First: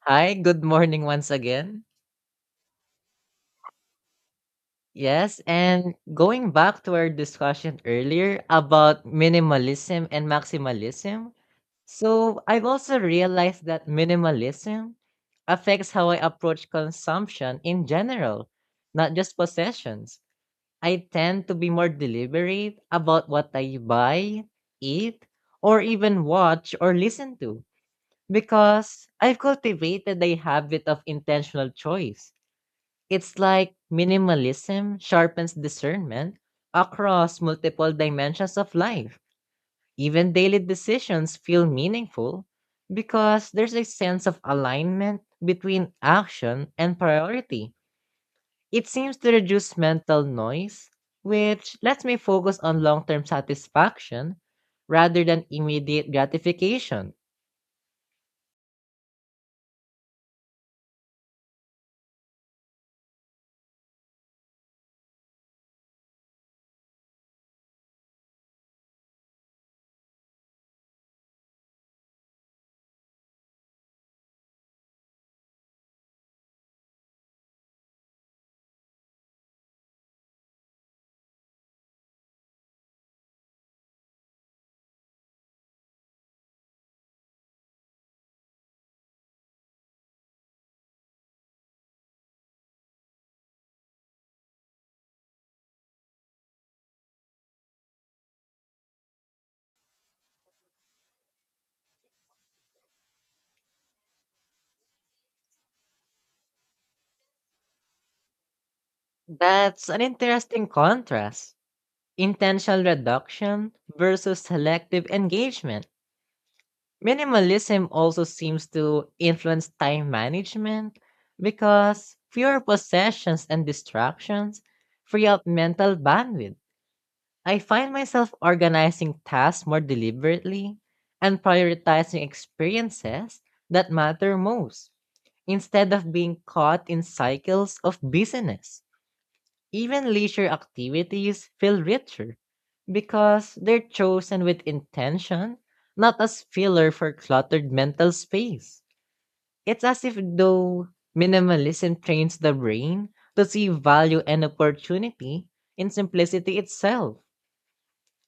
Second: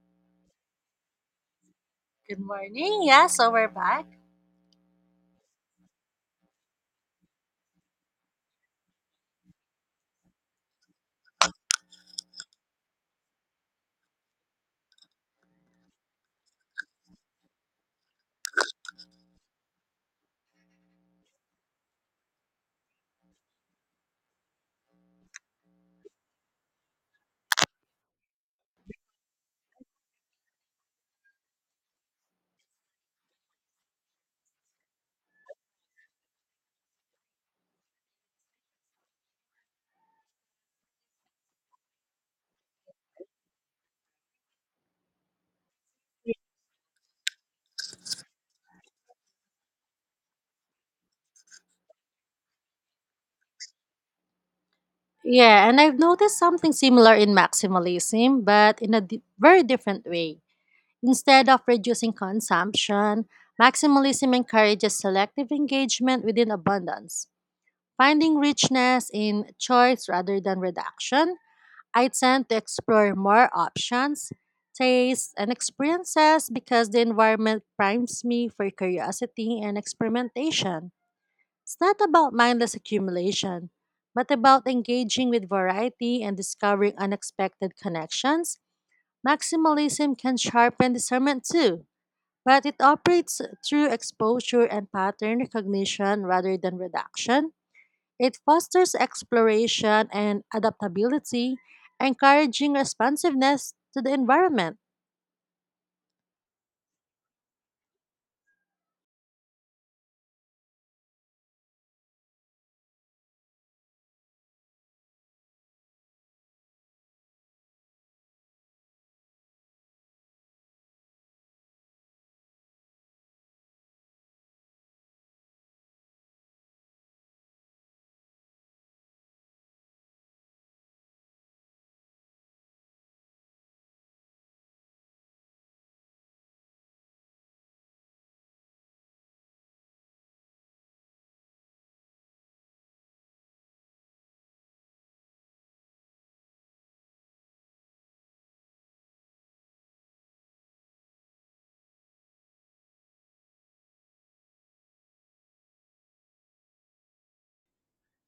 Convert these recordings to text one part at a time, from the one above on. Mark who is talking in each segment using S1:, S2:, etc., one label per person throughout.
S1: Hi, good morning once again.
S2: Good morning. Yeah, so we're back.
S1: Yes, and going back to our discussion earlier about minimalism and maximalism. So, I've also realized that minimalism affects how I approach consumption in general, not just possessions. I tend to be more deliberate about what I buy, eat, or even watch or listen to because I've cultivated a habit of intentional choice. It's like minimalism sharpens discernment across multiple dimensions of life. Even daily decisions feel meaningful because there's a sense of alignment between action and priority. It seems to reduce mental noise, which lets me focus on long term satisfaction rather than
S2: Yeah, and I've
S1: immediate
S2: noticed something
S1: gratification.
S2: similar in maximalism, but in a very different way. Instead of reducing consumption, maximalism encourages selective engagement within abundance, finding richness in choice rather than reduction. I tend to explore more options, tastes, and experiences because the environment primes me for curiosity and experimentation. It's not about mindless accumulation, but about engaging with variety and discovering unexpected connections. Maximalism can sharpen discernment too, but it operates through exposure and pattern recognition rather than reduction. It fosters exploration and adaptability, encouraging responsiveness to the environment.
S1: That's an interesting contrast: intentional reduction versus selective engagement. Minimalism also seems to influence time management because fewer possessions and distractions free up mental bandwidth. I find myself organizing tasks more deliberately and prioritizing experiences that matter most instead of being caught in cycles of busyness. Even leisure activities feel richer because they're chosen with intention, not as filler for cluttered mental space. It's as if though minimalism trains the brain to see value and opportunity in simplicity itself.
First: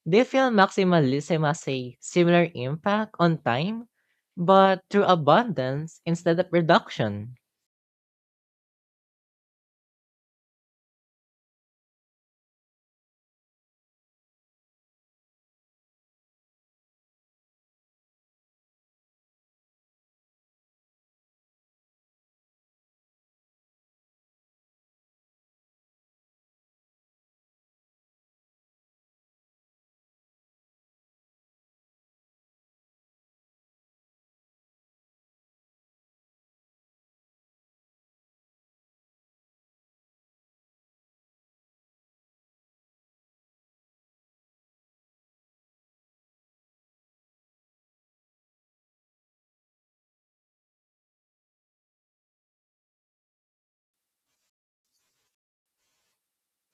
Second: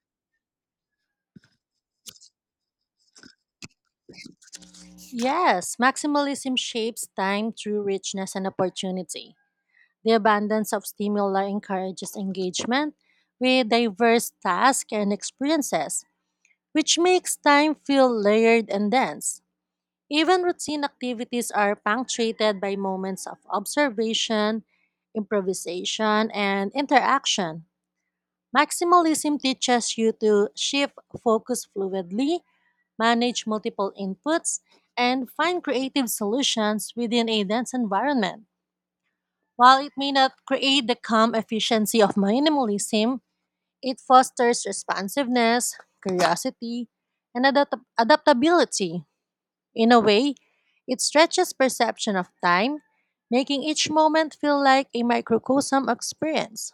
S1: Do you feel maximalism has a similar impact on time, but through
S2: Yes,
S1: abundance instead of
S2: maximalism shapes
S1: reduction?
S2: time through richness and opportunity. The abundance of stimuli encourages engagement with diverse tasks and experiences, which makes time feel layered and dense. Even routine activities are punctuated by moments of observation, improvisation, and interaction. Maximalism teaches you to shift focus fluidly, manage multiple inputs, and find creative solutions within a dense environment. While it may not create the calm efficiency of minimalism, it fosters responsiveness, curiosity, and adaptability. In a way, it stretches perception of time, making each moment feel like a microcosm experience.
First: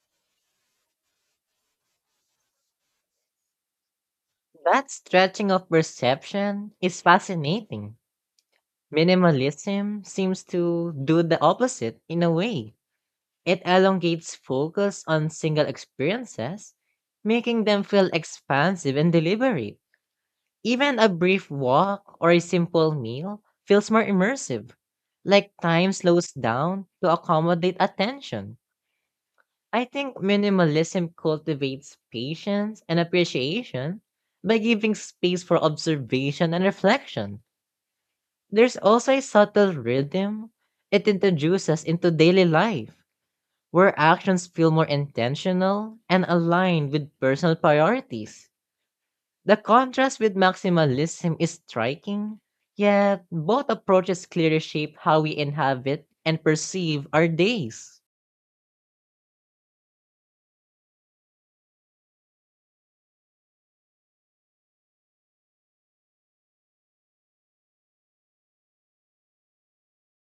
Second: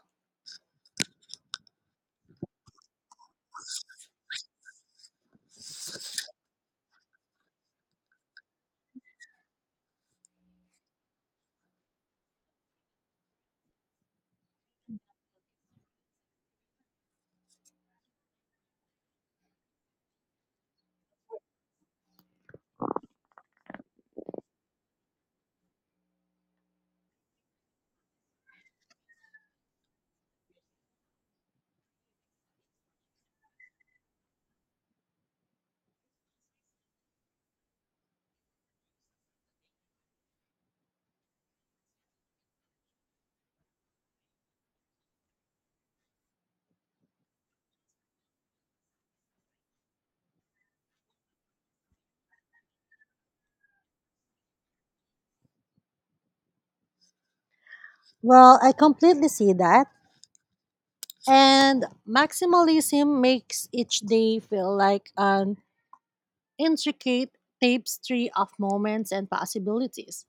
S1: That stretching of perception is fascinating. Minimalism seems to do the opposite in a way. It elongates focus on single experiences, making them feel expansive and deliberate. Even a brief walk or a simple meal feels more immersive, like time slows down to accommodate attention. I think minimalism cultivates patience and appreciation by giving space for observation and reflection. There's also a subtle rhythm it introduces into daily life, where actions feel more intentional and aligned with personal priorities. The contrast with maximalism is striking, yet both approaches clearly shape how we inhabit and perceive our days.
S2: Well, I completely see that. And maximalism makes each day feel like an intricate tapestry of moments and possibilities.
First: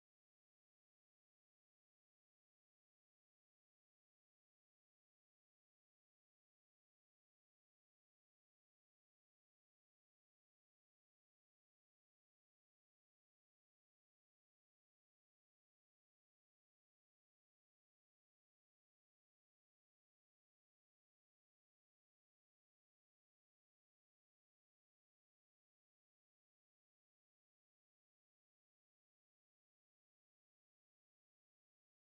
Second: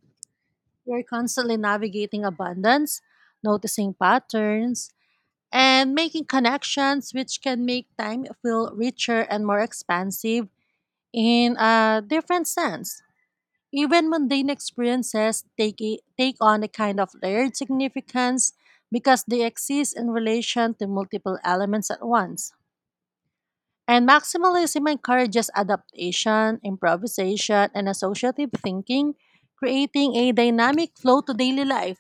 S2: You're constantly navigating abundance, noticing patterns, and making connections, which can make time feel richer and more expansive in a different sense. Even mundane experiences take on a kind of layered significance because they exist in relation to multiple elements at once. And maximalism encourages adaptation, improvisation, and associative thinking, creating a dynamic flow to daily life.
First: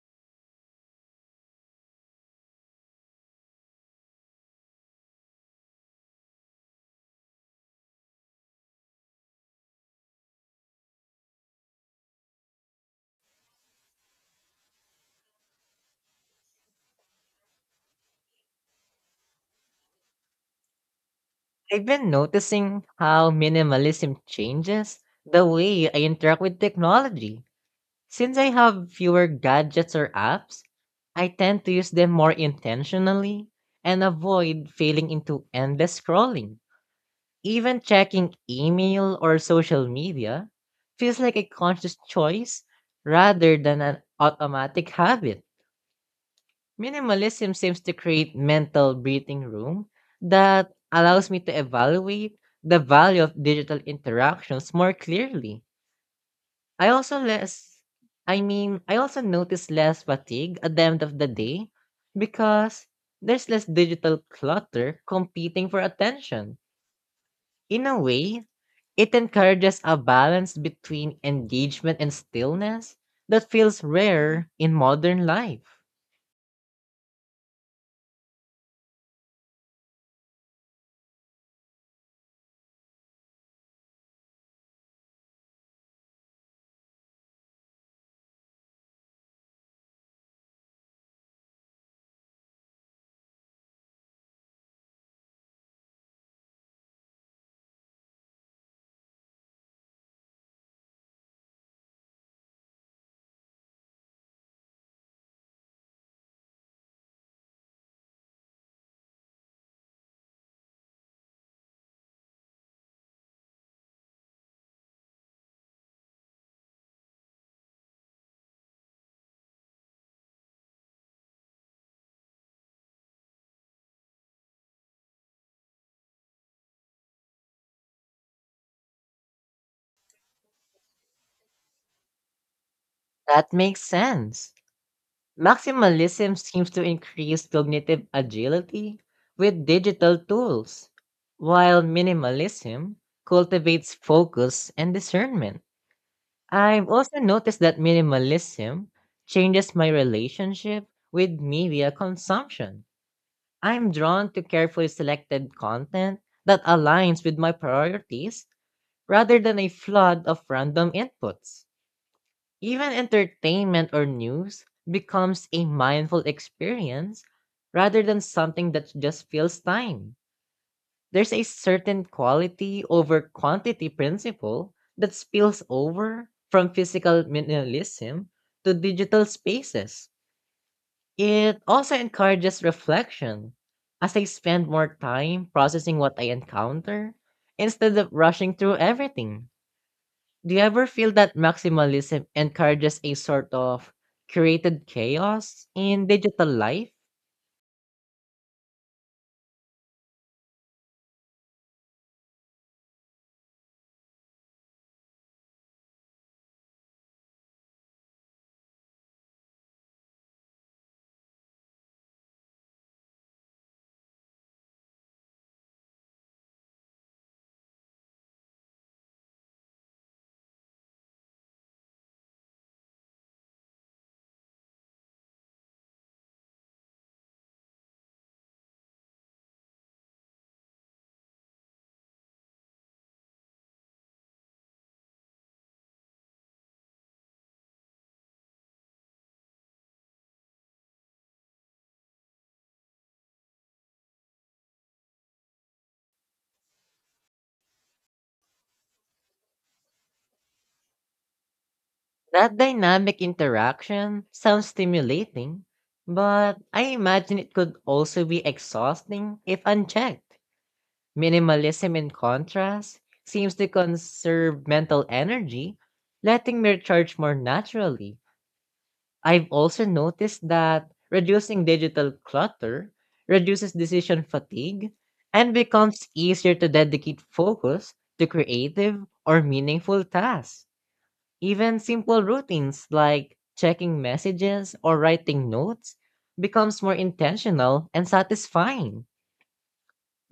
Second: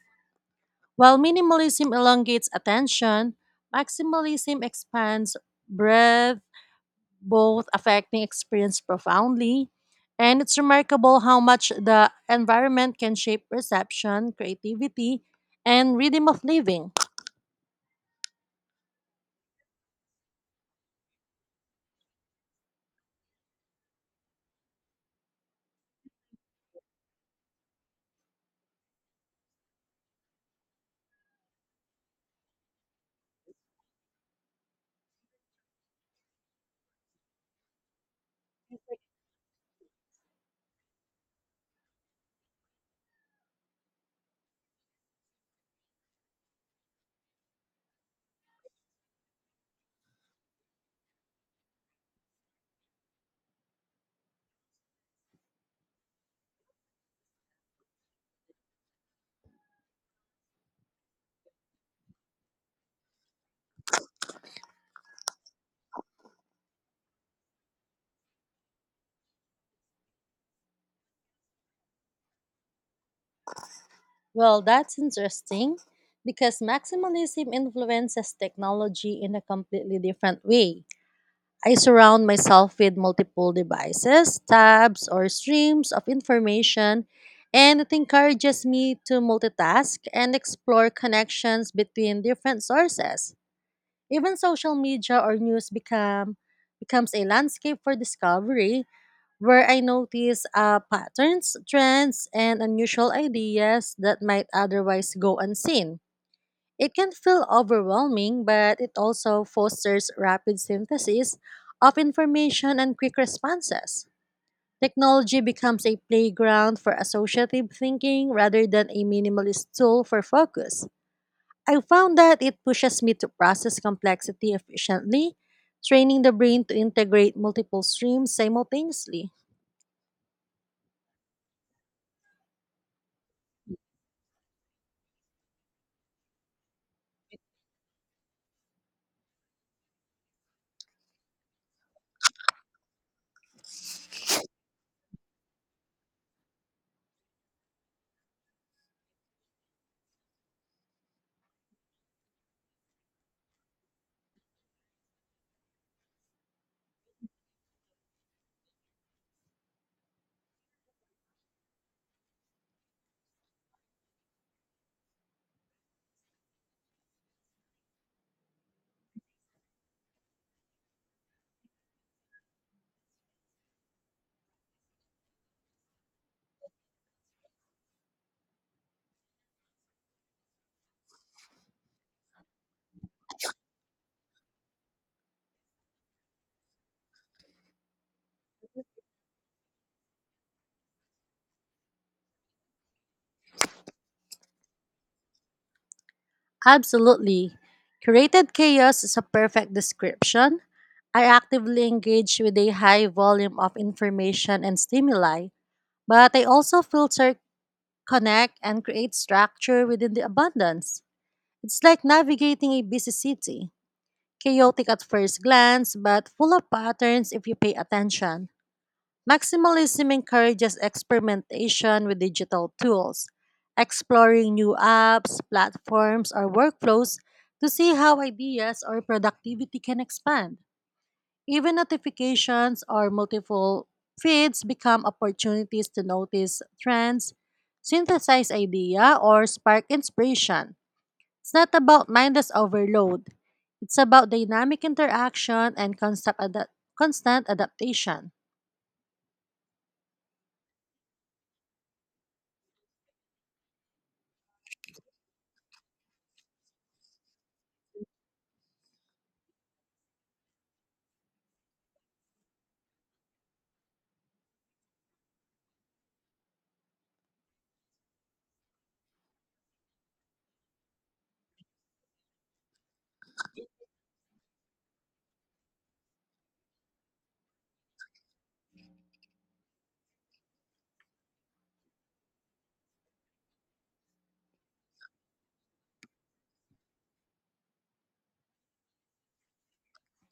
S2: While minimalism elongates attention, maximalism expands breadth, both affecting experience profoundly. And it's remarkable how much the environment can shape perception, creativity, and rhythm of living.
S1: I've been noticing how minimalism changes the way I interact with technology. Since I have fewer gadgets or apps, I tend to use them more intentionally and avoid falling into endless scrolling. Even checking email or social media feels like a conscious choice rather than an automatic habit. Minimalism seems to create mental breathing room that allows me to evaluate the value of digital interactions more clearly. I also less I also notice less fatigue at the end of the day because there's less digital clutter competing for attention. In a way, it encourages a balance between engagement and stillness that feels rare
S2: Well,
S1: in
S2: that's
S1: modern
S2: interesting
S1: life.
S2: because maximalism influences technology in a completely different way. I surround myself with multiple devices, tabs, or streams of information, and it encourages me to multitask and explore connections between different sources. Even social media or news becomes a landscape for discovery where I notice patterns, trends, and unusual ideas that might otherwise go unseen. It can feel overwhelming, but it also fosters rapid synthesis of information and quick responses. Technology becomes a playground for associative thinking rather than a minimalist tool for focus. I found that it pushes me to process complexity efficiently, training the brain to integrate multiple streams simultaneously.
S1: That makes sense. Maximalism seems to increase cognitive agility with digital tools, while minimalism cultivates focus and discernment. I've also noticed that minimalism changes my relationship with media consumption. I'm drawn to carefully selected content that aligns with my priorities rather than a flood of random inputs. Even entertainment or news becomes a mindful experience rather than something that just fills time. There's a certain quality over quantity principle that spills over from physical minimalism to digital spaces. It also encourages reflection as I spend more time processing what I encounter instead of rushing through everything. Do you ever feel that maximalism encourages a sort of curated chaos in digital life?
S2: Absolutely. Curated chaos is a perfect description. I actively engage with a high volume of information and stimuli, but I also filter, connect, and create structure within the abundance. It's like navigating a busy city, chaotic at first glance, but full of patterns if you pay attention. Maximalism encourages experimentation with digital tools, exploring new apps, platforms, or workflows to see how ideas or productivity can expand. Even notifications or multiple feeds become opportunities to notice trends, synthesize idea, or spark inspiration. It's not about mindless overload. It's about dynamic interaction and constant adaptation.
S1: That dynamic interaction sounds stimulating, but I imagine it could also be exhausting if unchecked. Minimalism, in contrast, seems to conserve mental energy, letting me recharge more naturally. I've also noticed that reducing digital clutter reduces decision fatigue and becomes easier to dedicate focus to creative or meaningful tasks. Even simple routines like checking messages or writing notes becomes more intentional and satisfying.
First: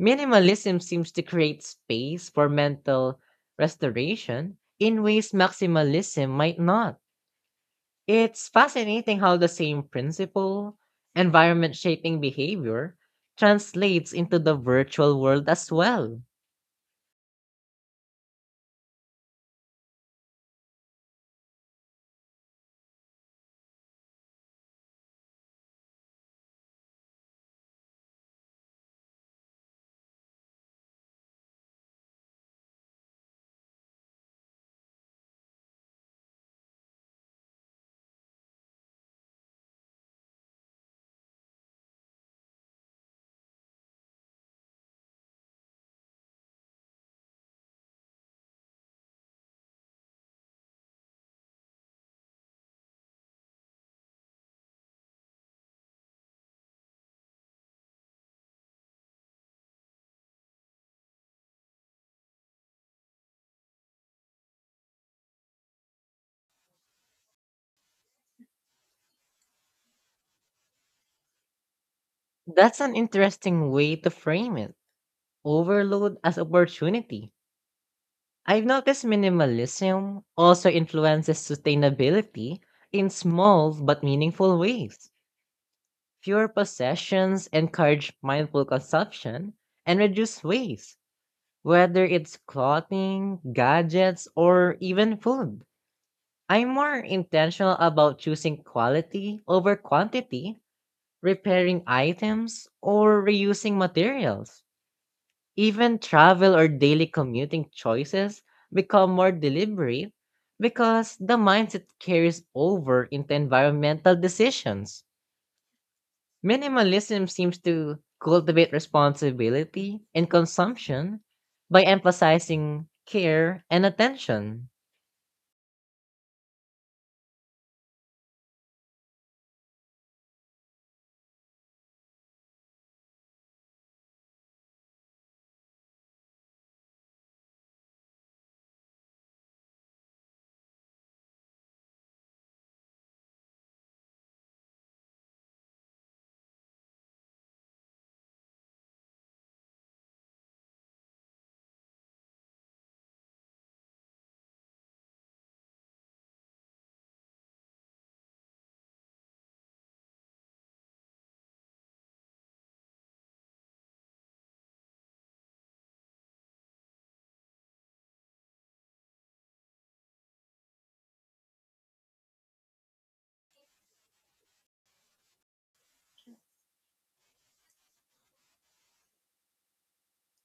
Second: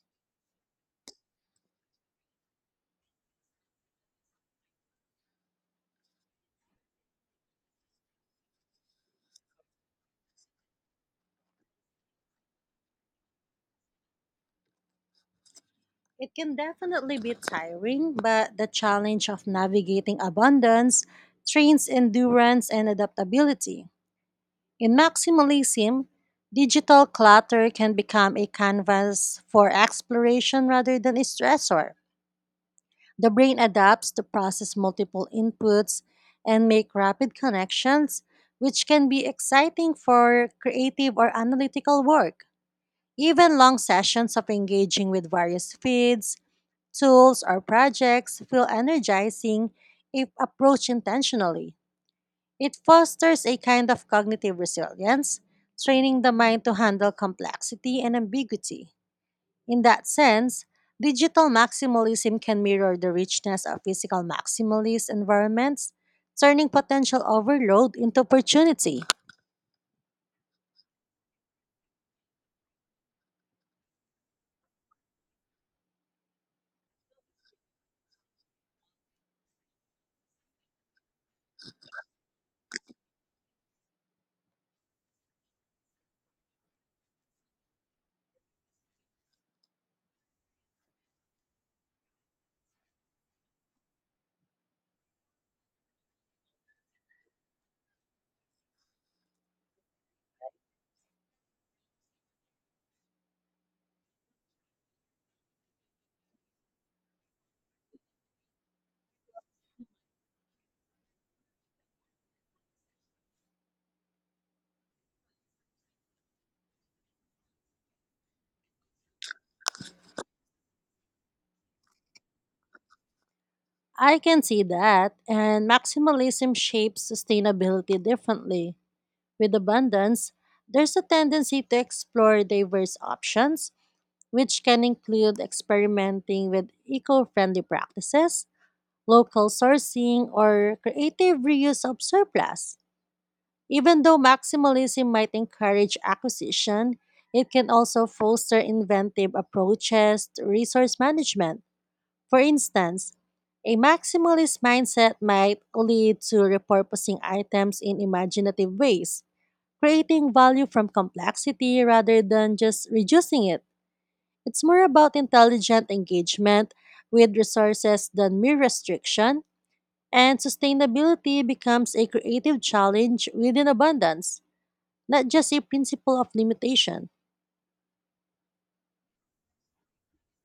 S1: Minimalism seems to create space for mental restoration in ways maximalism might not. It's fascinating how the same principle, environment shaping behavior, translates into the virtual world as well.
S2: It can definitely be tiring, but the challenge of navigating abundance trains endurance and adaptability. In maximalism, digital clutter can become a canvas for exploration rather than a stressor. The brain adapts to process multiple inputs and make rapid connections, which can be exciting for creative or analytical work. Even long sessions of engaging with various feeds tools, or projects feel energizing if approached intentionally. It fosters a kind of cognitive resilience, training the mind to handle complexity and ambiguity. In that sense, digital maximalism can mirror the richness of physical maximalist environments, turning potential overload into opportunity.
S1: That's an interesting way to frame it. Overload as opportunity. I've noticed minimalism also influences sustainability in small but meaningful ways. Fewer possessions encourage mindful consumption and reduce waste, whether it's clothing, gadgets, or even food. I'm more intentional about choosing quality over quantity, repairing items, or reusing materials. Even travel or daily commuting choices become more deliberate because the mindset carries over into environmental decisions. Minimalism seems to cultivate responsibility in consumption by emphasizing care and
S2: I can see
S1: attention.
S2: that, and maximalism shapes sustainability differently. With abundance, there's a tendency to explore diverse options, which can include experimenting with eco friendly practices, local sourcing, or creative reuse of surplus. Even though maximalism might encourage acquisition, it can also foster inventive approaches to resource management. For instance, a maximalist mindset might lead to repurposing items in imaginative ways creating value from complexity rather than just reducing it. It's more about intelligent engagement with resources than mere restriction, and sustainability becomes a creative challenge within abundance, not just a principle of limitation.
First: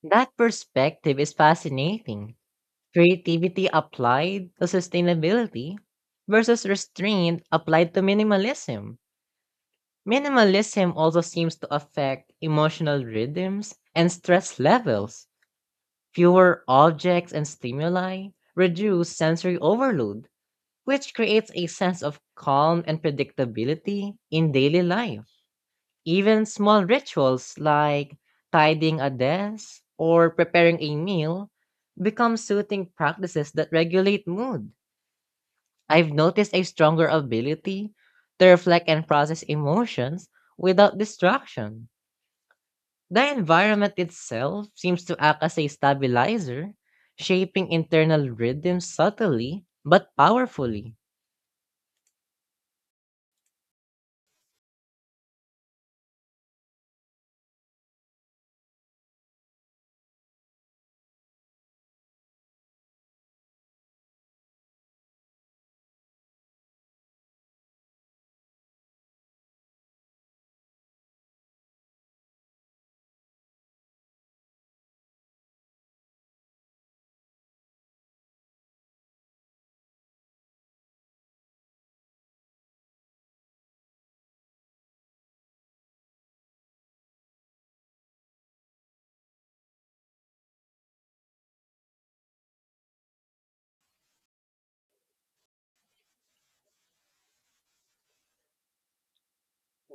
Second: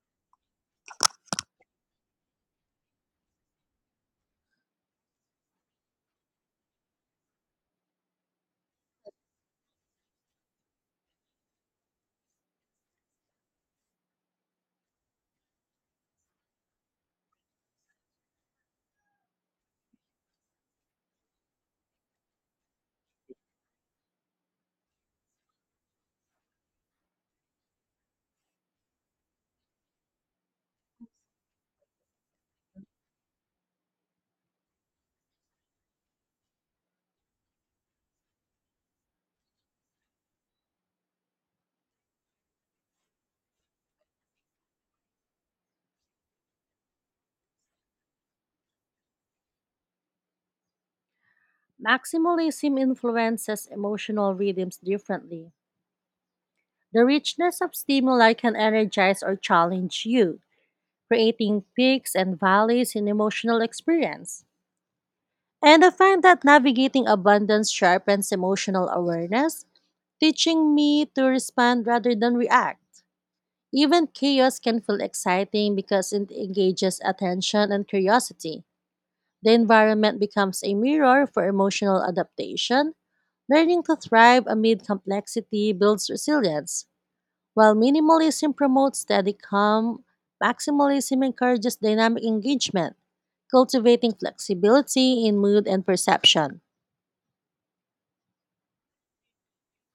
S1: That perspective is fascinating. Creativity applied to sustainability versus restraint applied to minimalism. Minimalism also seems to affect emotional rhythms and stress levels. Fewer objects and stimuli reduce sensory overload, which creates a sense of calm and predictability in daily life. Even small rituals like tidying a desk or preparing a meal become soothing practices that regulate mood. I've noticed a stronger ability to reflect and process emotions without distraction. The environment itself seems to act as a stabilizer, shaping internal rhythms subtly but powerfully.
S2: Maximalism influences emotional rhythms differently. The richness of stimuli can energize or challenge you, creating peaks and valleys in emotional experience. And I find that navigating abundance sharpens emotional awareness, teaching me to respond rather than react. Even chaos can feel exciting because it engages attention and curiosity. The environment becomes a mirror for emotional adaptation. Learning to thrive amid complexity builds resilience. While minimalism promotes steady calm, maximalism encourages dynamic engagement, cultivating flexibility in mood and perception.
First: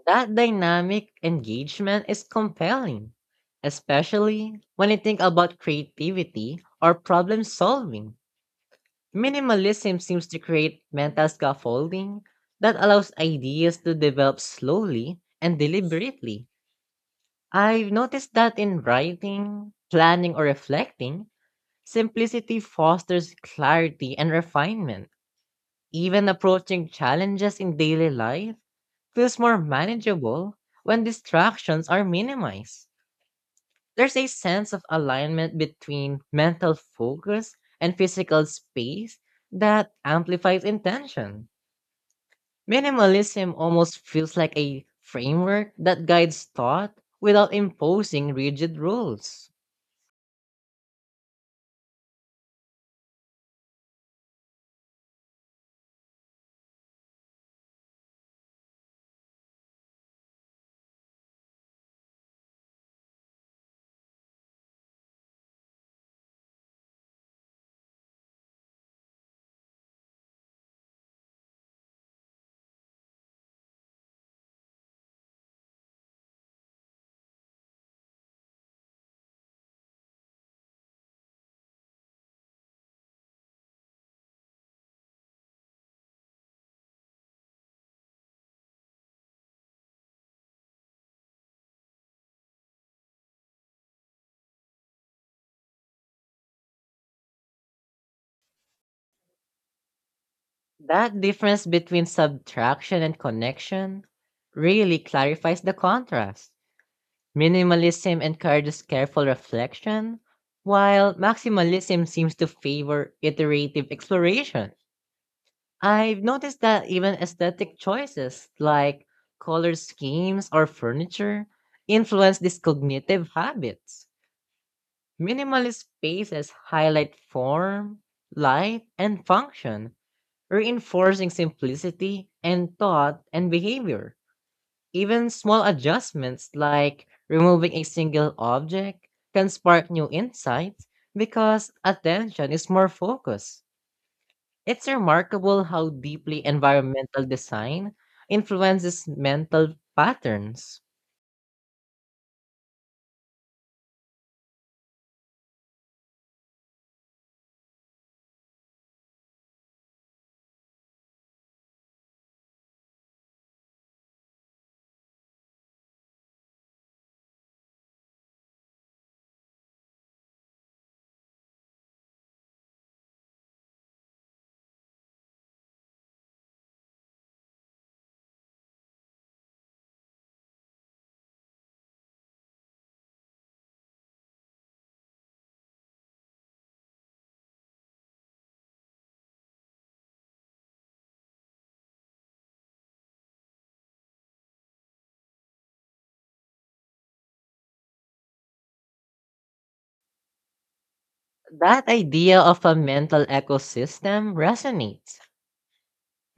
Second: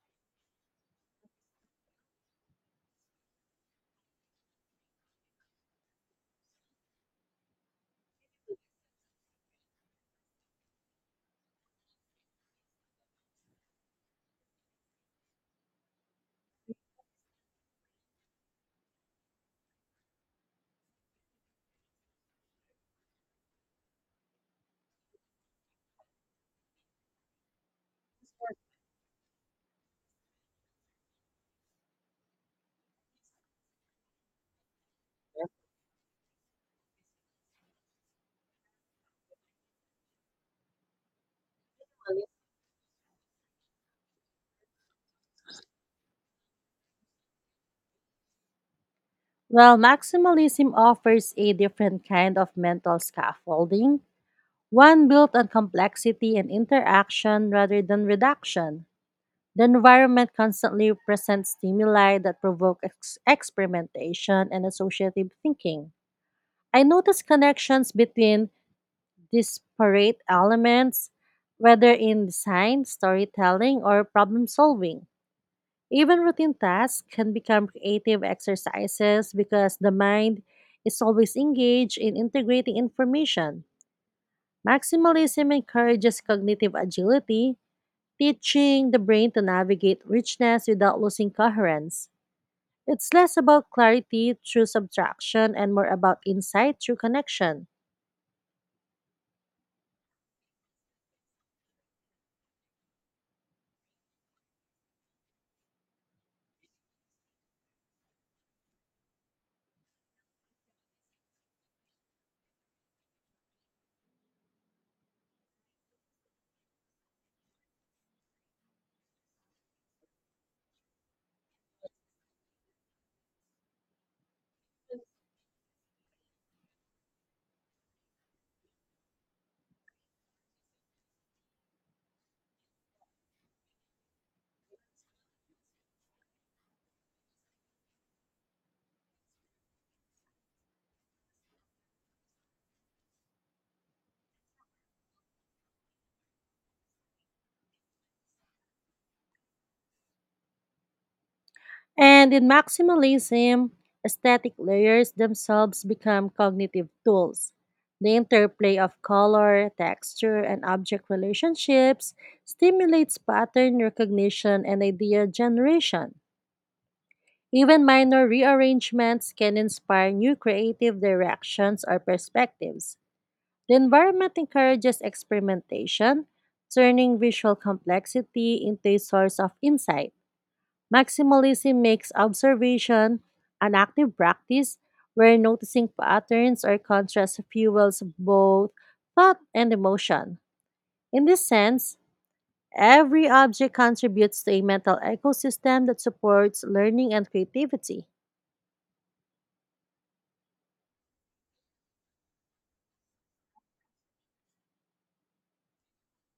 S1: That dynamic engagement is compelling, especially when you think about creativity or problem solving. Minimalism seems to create mental scaffolding that allows ideas to develop slowly and deliberately. I've noticed that in writing, planning, or reflecting, simplicity fosters clarity and refinement. Even approaching challenges in daily life feels more manageable when distractions are minimized. There's a sense of alignment between mental focus and physical space that amplifies intention. Minimalism almost feels like a framework that guides thought without imposing rigid rules.
S2: While maximalism offers a different kind of mental scaffolding, one built on complexity and interaction rather than reduction. The environment constantly presents stimuli that provoke experimentation and associative thinking. I notice connections between disparate elements, whether in design, storytelling, or problem solving. Even routine tasks can become creative exercises because the mind is always engaged in integrating information. Maximalism encourages cognitive agility, teaching the brain to navigate richness without losing coherence. It's less about clarity through subtraction and more about insight through connection.
S1: That difference between subtraction and connection really clarifies the contrast. Minimalism encourages careful reflection, while maximalism seems to favor iterative exploration. I've noticed that even aesthetic choices like color schemes or furniture influence these cognitive habits. Minimalist spaces highlight form, light, and function, reinforcing simplicity and thought and behavior. Even small adjustments like removing a single object can spark new insights because attention is more focused. It's remarkable how deeply environmental design influences mental patterns.
S2: And in maximalism, aesthetic layers themselves become cognitive tools. The interplay of color, texture, and object relationships stimulates pattern recognition and idea generation. Even minor rearrangements can inspire new creative directions or perspectives. The environment encourages experimentation, turning visual complexity into a source of insight. Maximalism makes observation an active practice where noticing patterns or contrasts fuels both thought and emotion. In this sense, every object contributes to a mental ecosystem that supports learning and creativity.
S1: That idea of a mental ecosystem resonates.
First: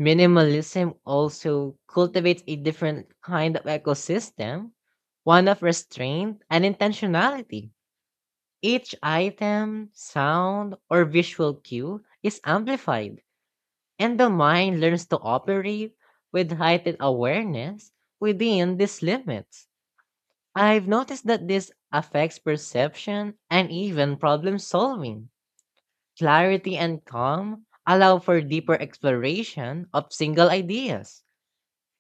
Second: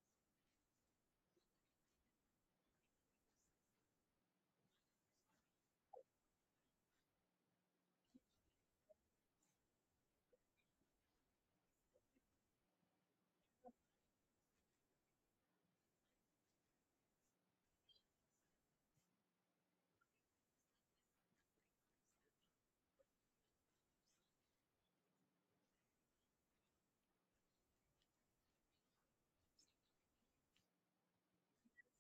S1: Minimalism also cultivates a different kind of ecosystem, one of restraint and intentionality. Each item, sound, or visual cue is amplified, and the mind learns to operate with heightened awareness within these limits. I've noticed that this affects perception and even problem solving. Clarity and calm allow for deeper exploration of single ideas.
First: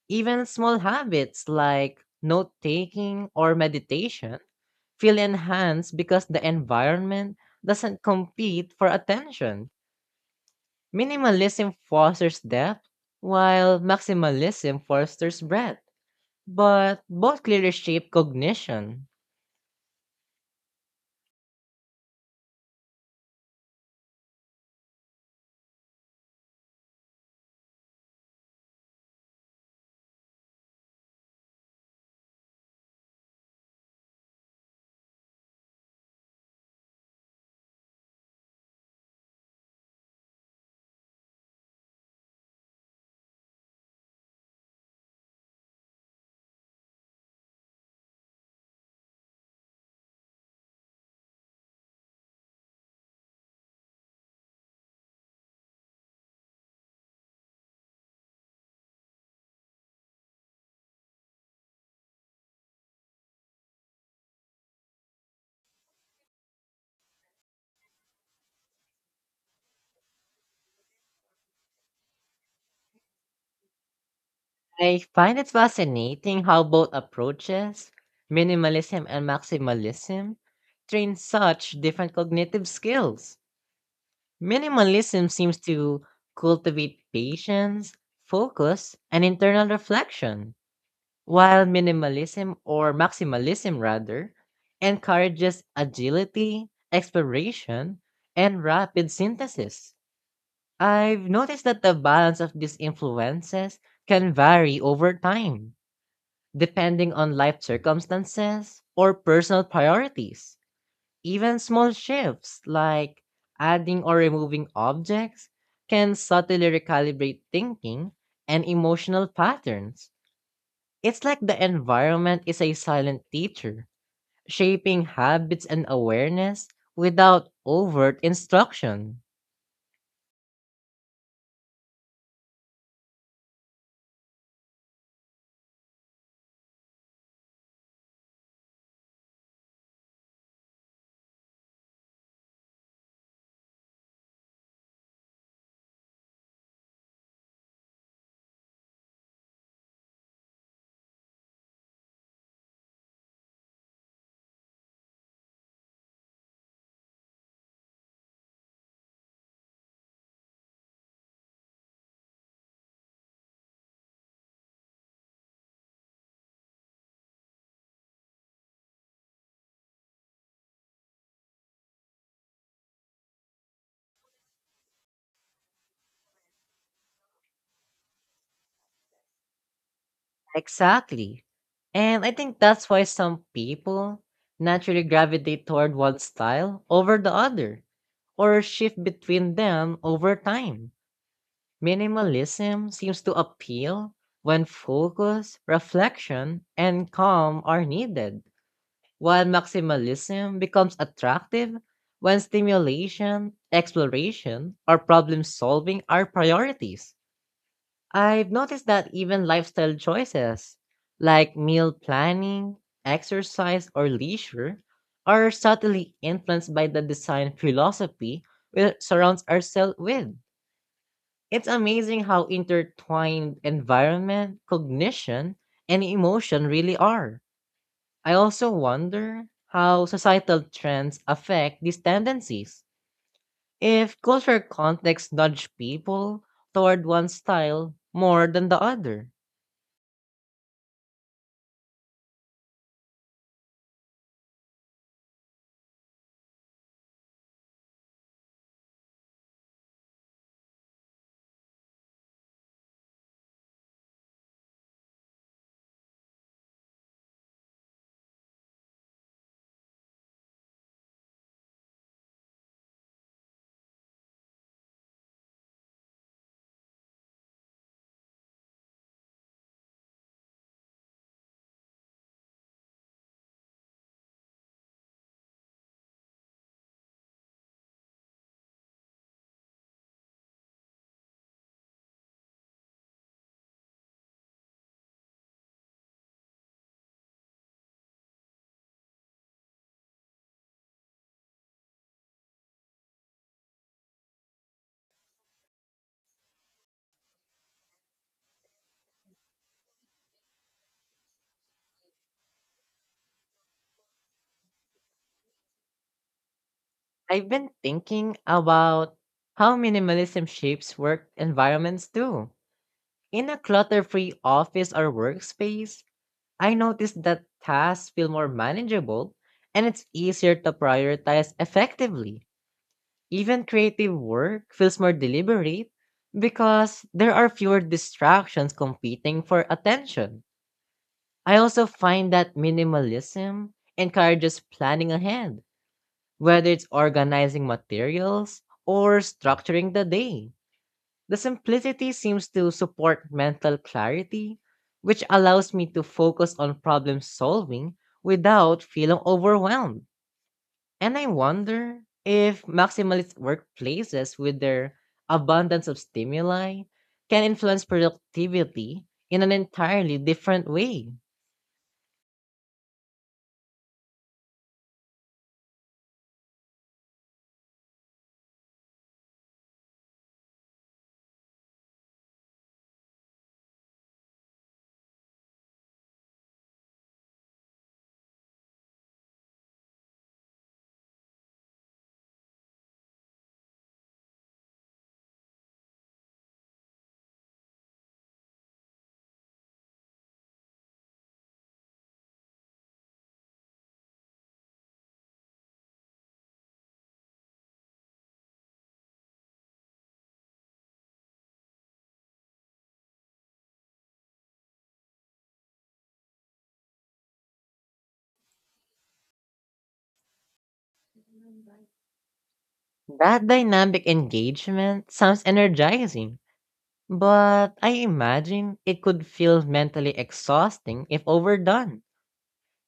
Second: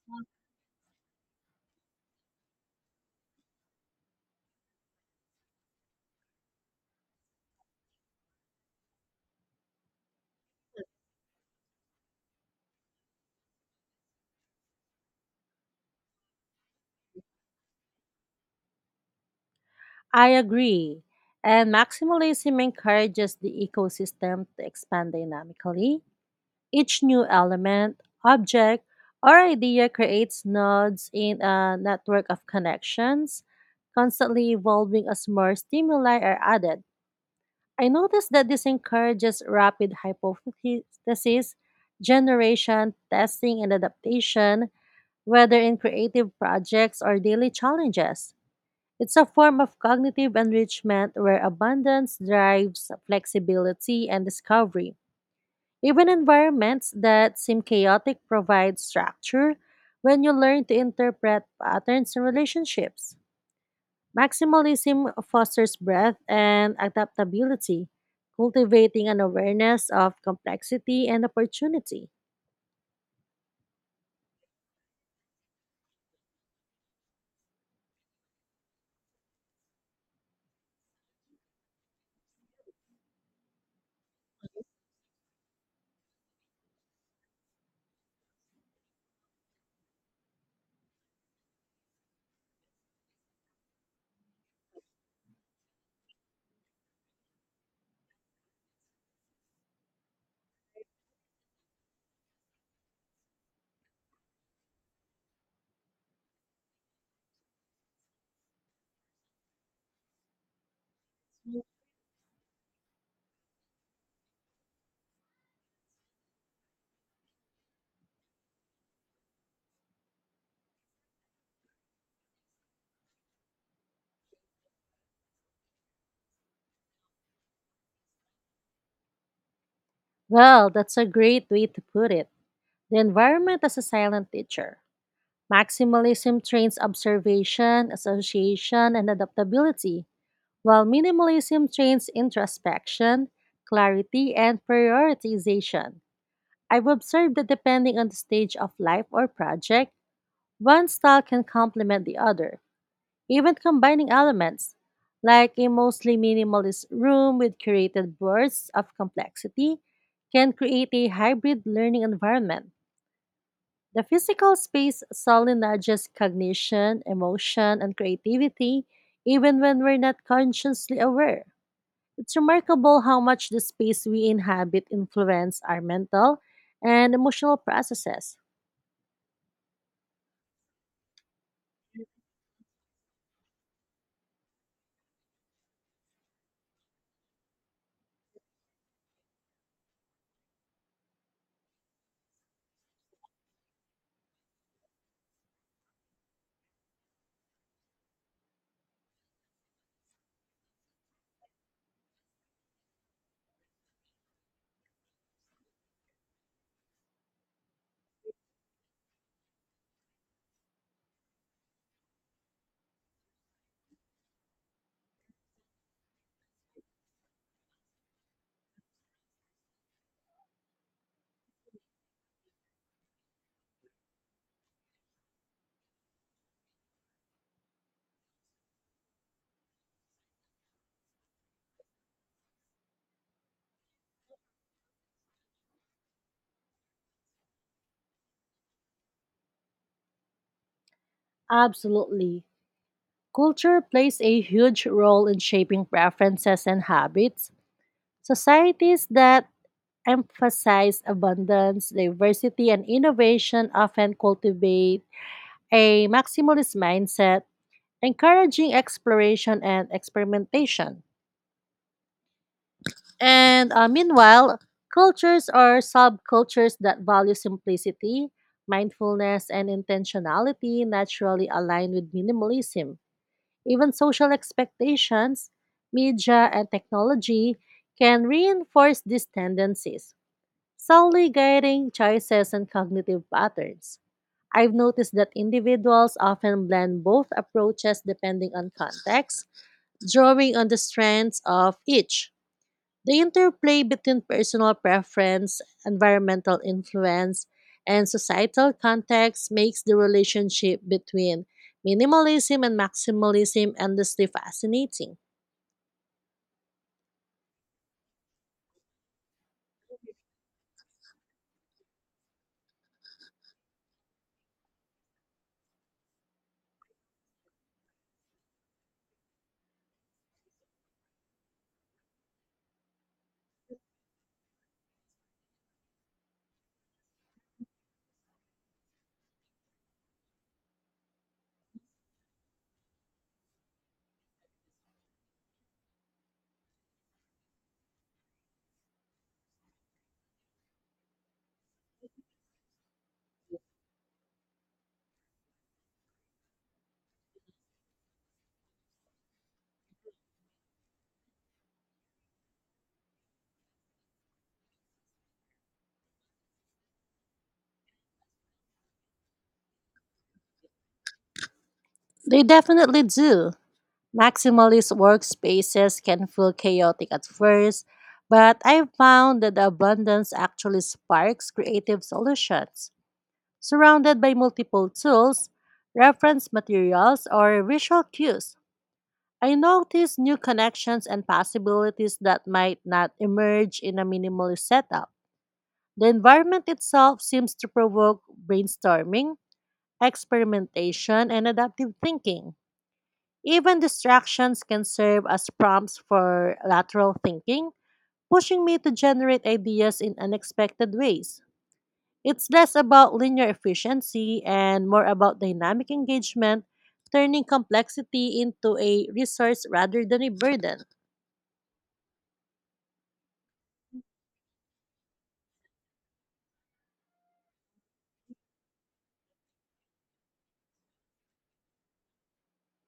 S1: Even small habits like note taking or meditation feel enhanced because the environment doesn't compete for attention. Minimalism fosters depth, while maximalism fosters breadth, but both clearly shape cognition.
S2: I agree. And maximalism encourages the ecosystem to expand dynamically. Each new element, object, or idea creates nodes in a network of connections, constantly evolving as more stimuli are added. I noticed that this encourages rapid hypothesis generation, testing, and adaptation, whether in creative projects or daily challenges. It's a form of cognitive enrichment where abundance drives flexibility and discovery. Even environments that seem chaotic provide structure when you learn to interpret patterns and relationships. Maximalism fosters breadth and adaptability, cultivating an awareness of complexity and opportunity.
S1: I find it fascinating how both approaches, minimalism and maximalism, train such different cognitive skills. Minimalism seems to cultivate patience, focus, and internal reflection, while minimalism, or maximalism rather, encourages agility, exploration, and rapid synthesis. I've noticed that the balance of these influences can vary over time depending on life circumstances or personal priorities. Even small shifts like adding or removing objects can subtly recalibrate thinking and emotional patterns. It's like the environment is a silent teacher, shaping habits and awareness without overt instruction.
S2: Well, that's a great way to put it. The environment as a silent teacher. Maximalism trains observation, association, and adaptability, while minimalism trains introspection, clarity, and prioritization. I've observed that depending on the stage of life or project, one style can complement the other, even combining elements. Like a mostly minimalist room with curated bursts of complexity can create a hybrid learning environment. The physical space solely nudges cognition, emotion, and creativity, even when we're not consciously aware. It's remarkable how much the space we inhabit influence our mental and emotional processes.
S1: Exactly. And I think that's why some people naturally gravitate toward one style over the other or shift between them over time. Minimalism seems to appeal when focus, reflection, and calm are needed, while maximalism becomes attractive when stimulation, exploration, or problem solving are priorities. I've noticed that even lifestyle choices like meal planning, exercise, or leisure are subtly influenced by the design philosophy we surround ourselves with. It's amazing how intertwined environment, cognition, and emotion really are. I also wonder how societal trends affect these tendencies, if cultural context nudge people toward one style more than the other.
S2: Absolutely. Culture plays a huge role in shaping preferences and habits. Societies that emphasize abundance, diversity, and innovation often cultivate a maximalist mindset, encouraging exploration and experimentation. And Meanwhile, cultures or subcultures that value simplicity, mindfulness, and intentionality naturally align with minimalism. Even social expectations, media, and technology can reinforce these tendencies, subtly guiding choices and cognitive patterns. I've noticed that individuals often blend both approaches depending on context, drawing on the strengths of each. The interplay between personal preference, environmental influence, and societal context makes the relationship between minimalism and maximalism endlessly fascinating.
S1: I've been thinking about how minimalism shapes work environments too. In a clutter free office or workspace, I noticed that tasks feel more manageable and it's easier to prioritize effectively. Even creative work feels more deliberate because there are fewer distractions competing for attention. I also find that minimalism encourages planning ahead. Whether it's organizing materials or structuring the day, the simplicity seems to support mental clarity, which allows me to focus on problem solving without feeling overwhelmed. And I wonder if maximalist workplaces, with their abundance of stimuli, can influence productivity in an entirely different way.
S2: They definitely do. Maximalist workspaces can feel chaotic at first, but I've found that the abundance actually sparks creative solutions. Surrounded by multiple tools, reference materials, or visual cues, I notice new connections and possibilities that might not emerge in a minimalist setup. The environment itself seems to provoke brainstorming, experimentation, and adaptive thinking. Even distractions can serve as prompts for lateral thinking, pushing me to generate ideas in unexpected ways. It's less about linear efficiency and more about dynamic engagement, turning complexity into a resource rather than a burden.
S1: That dynamic engagement sounds energizing, but I imagine it could feel mentally exhausting if overdone.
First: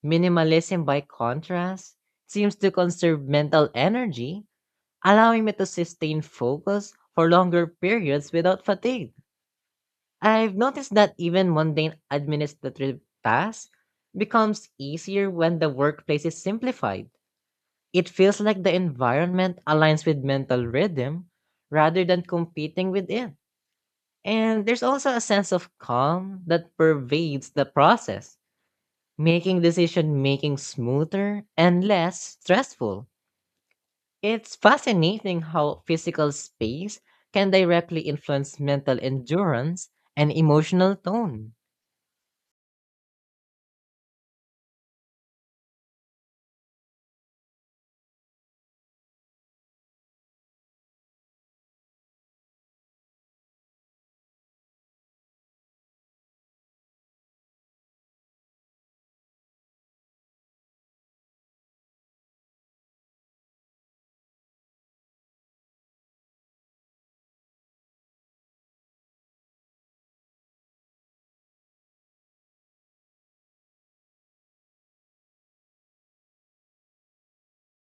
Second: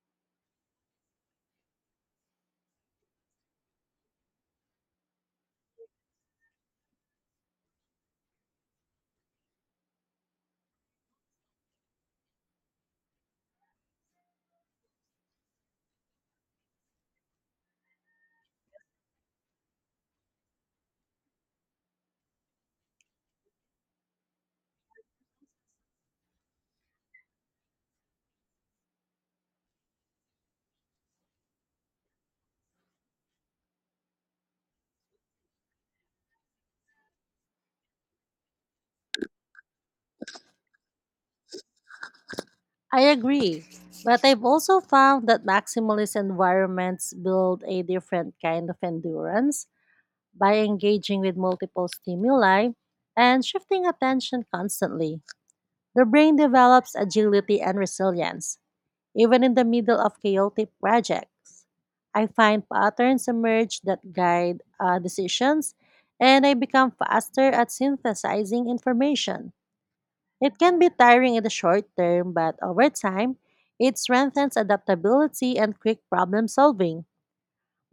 S1: Minimalism, by contrast, seems to conserve mental energy, allowing me to sustain focus for longer periods without fatigue. I've noticed that even mundane administrative tasks becomes easier when the workplace is simplified. It feels like the environment aligns with mental rhythm rather than competing with it. And there's also a sense of calm that pervades the process, making decision making smoother and less stressful. It's fascinating how physical space can directly influence mental endurance and emotional tone.
S2: I agree, but I've also found that maximalist environments build a different kind of endurance by engaging with multiple stimuli and shifting attention constantly. The brain develops agility and resilience, even in the middle of chaotic projects. I find patterns emerge that guide decisions, and I become faster at synthesizing information. It can be tiring in the short term, but over time, it strengthens adaptability and quick problem solving.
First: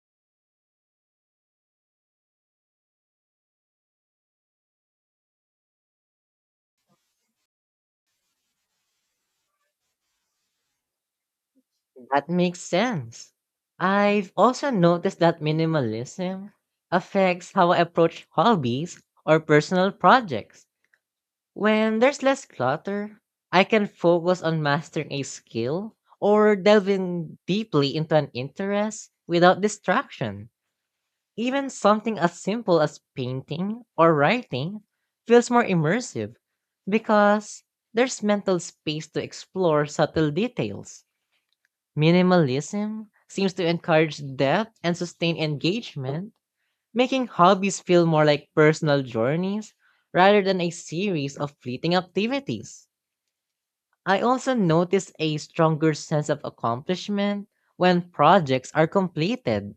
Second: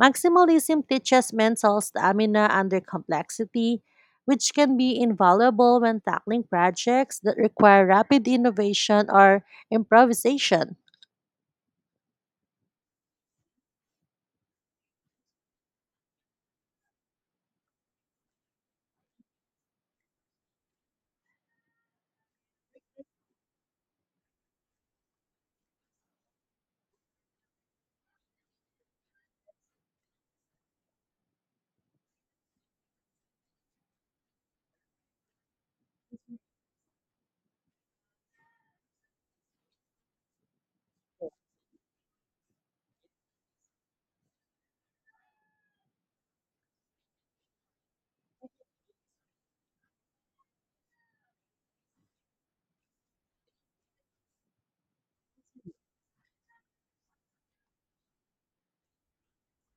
S2: Maximalism teaches mental stamina under complexity, which can be invaluable when tackling projects that require rapid innovation or improvisation.
S1: That makes sense. I've also noticed that minimalism affects how I approach hobbies or personal projects. When there's less clutter, I can focus on mastering a skill or delving deeply into an interest without distraction. Even something as simple as painting or writing feels more immersive because there's mental space to explore subtle details. Minimalism seems to encourage depth and sustain engagement, making hobbies feel more like personal journeys rather than a series of fleeting activities. I also notice a stronger sense of accomplishment when projects are completed.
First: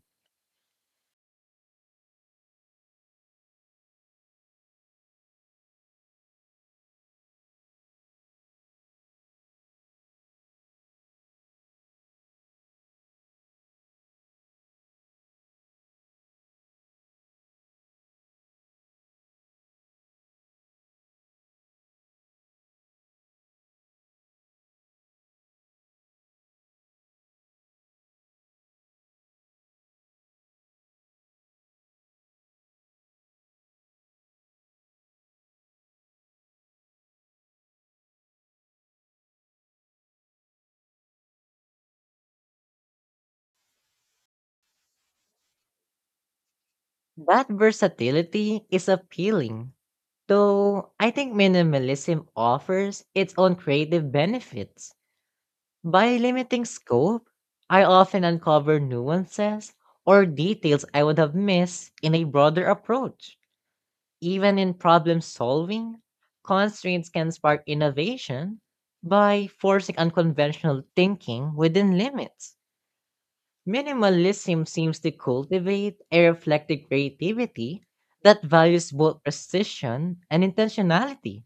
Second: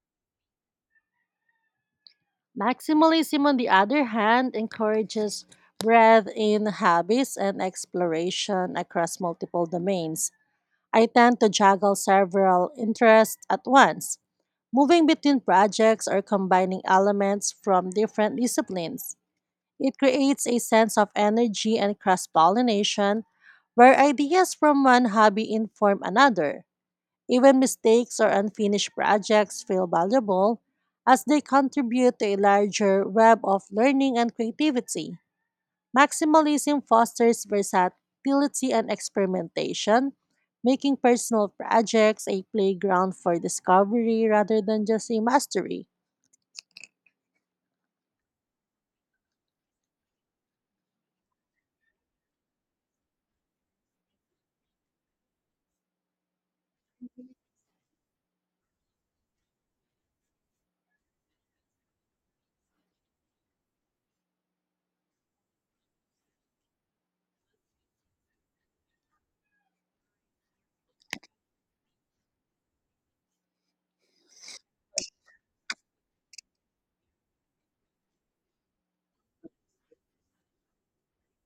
S2: Maximalism, on the other hand, encourages breadth in habits and exploration across multiple domains. I tend to juggle several interests at once, moving between projects or combining elements from different disciplines. It creates a sense of energy and cross pollination where ideas from one hobby inform another. Even mistakes or unfinished projects feel valuable as they contribute to a larger web of learning and creativity. Maximalism fosters versatility and experimentation, making personal projects a playground for discovery rather than just a mastery.
S1: That versatility is appealing, though I think minimalism offers its own creative benefits. By limiting scope, I often uncover nuances or details I would have missed in a broader approach. Even in problem solving, constraints can spark innovation by forcing unconventional thinking within limits. Minimalism seems to cultivate a reflective creativity that values both precision and intentionality.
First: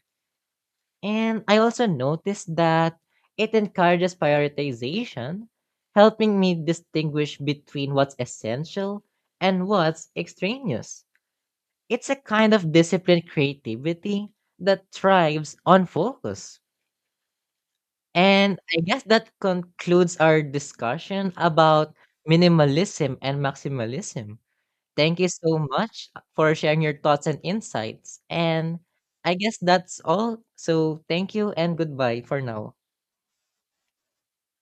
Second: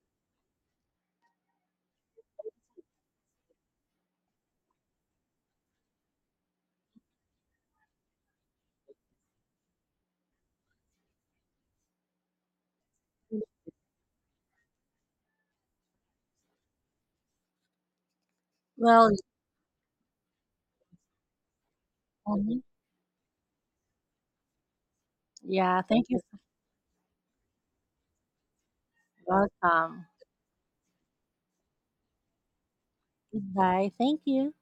S1: And I also noticed that it encourages prioritization, helping me distinguish between what's essential and what's extraneous. It's a kind of disciplined creativity that thrives on focus. And I guess
S2: Well,
S1: that concludes our discussion about
S2: Mhm.
S1: minimalism and maximalism. Thank you so
S2: Yeah, thank
S1: much
S2: you.
S1: for sharing your thoughts and insights. And I guess that's
S2: Welcome.
S1: all. So thank you and goodbye for now.
S2: Goodbye. Thank you.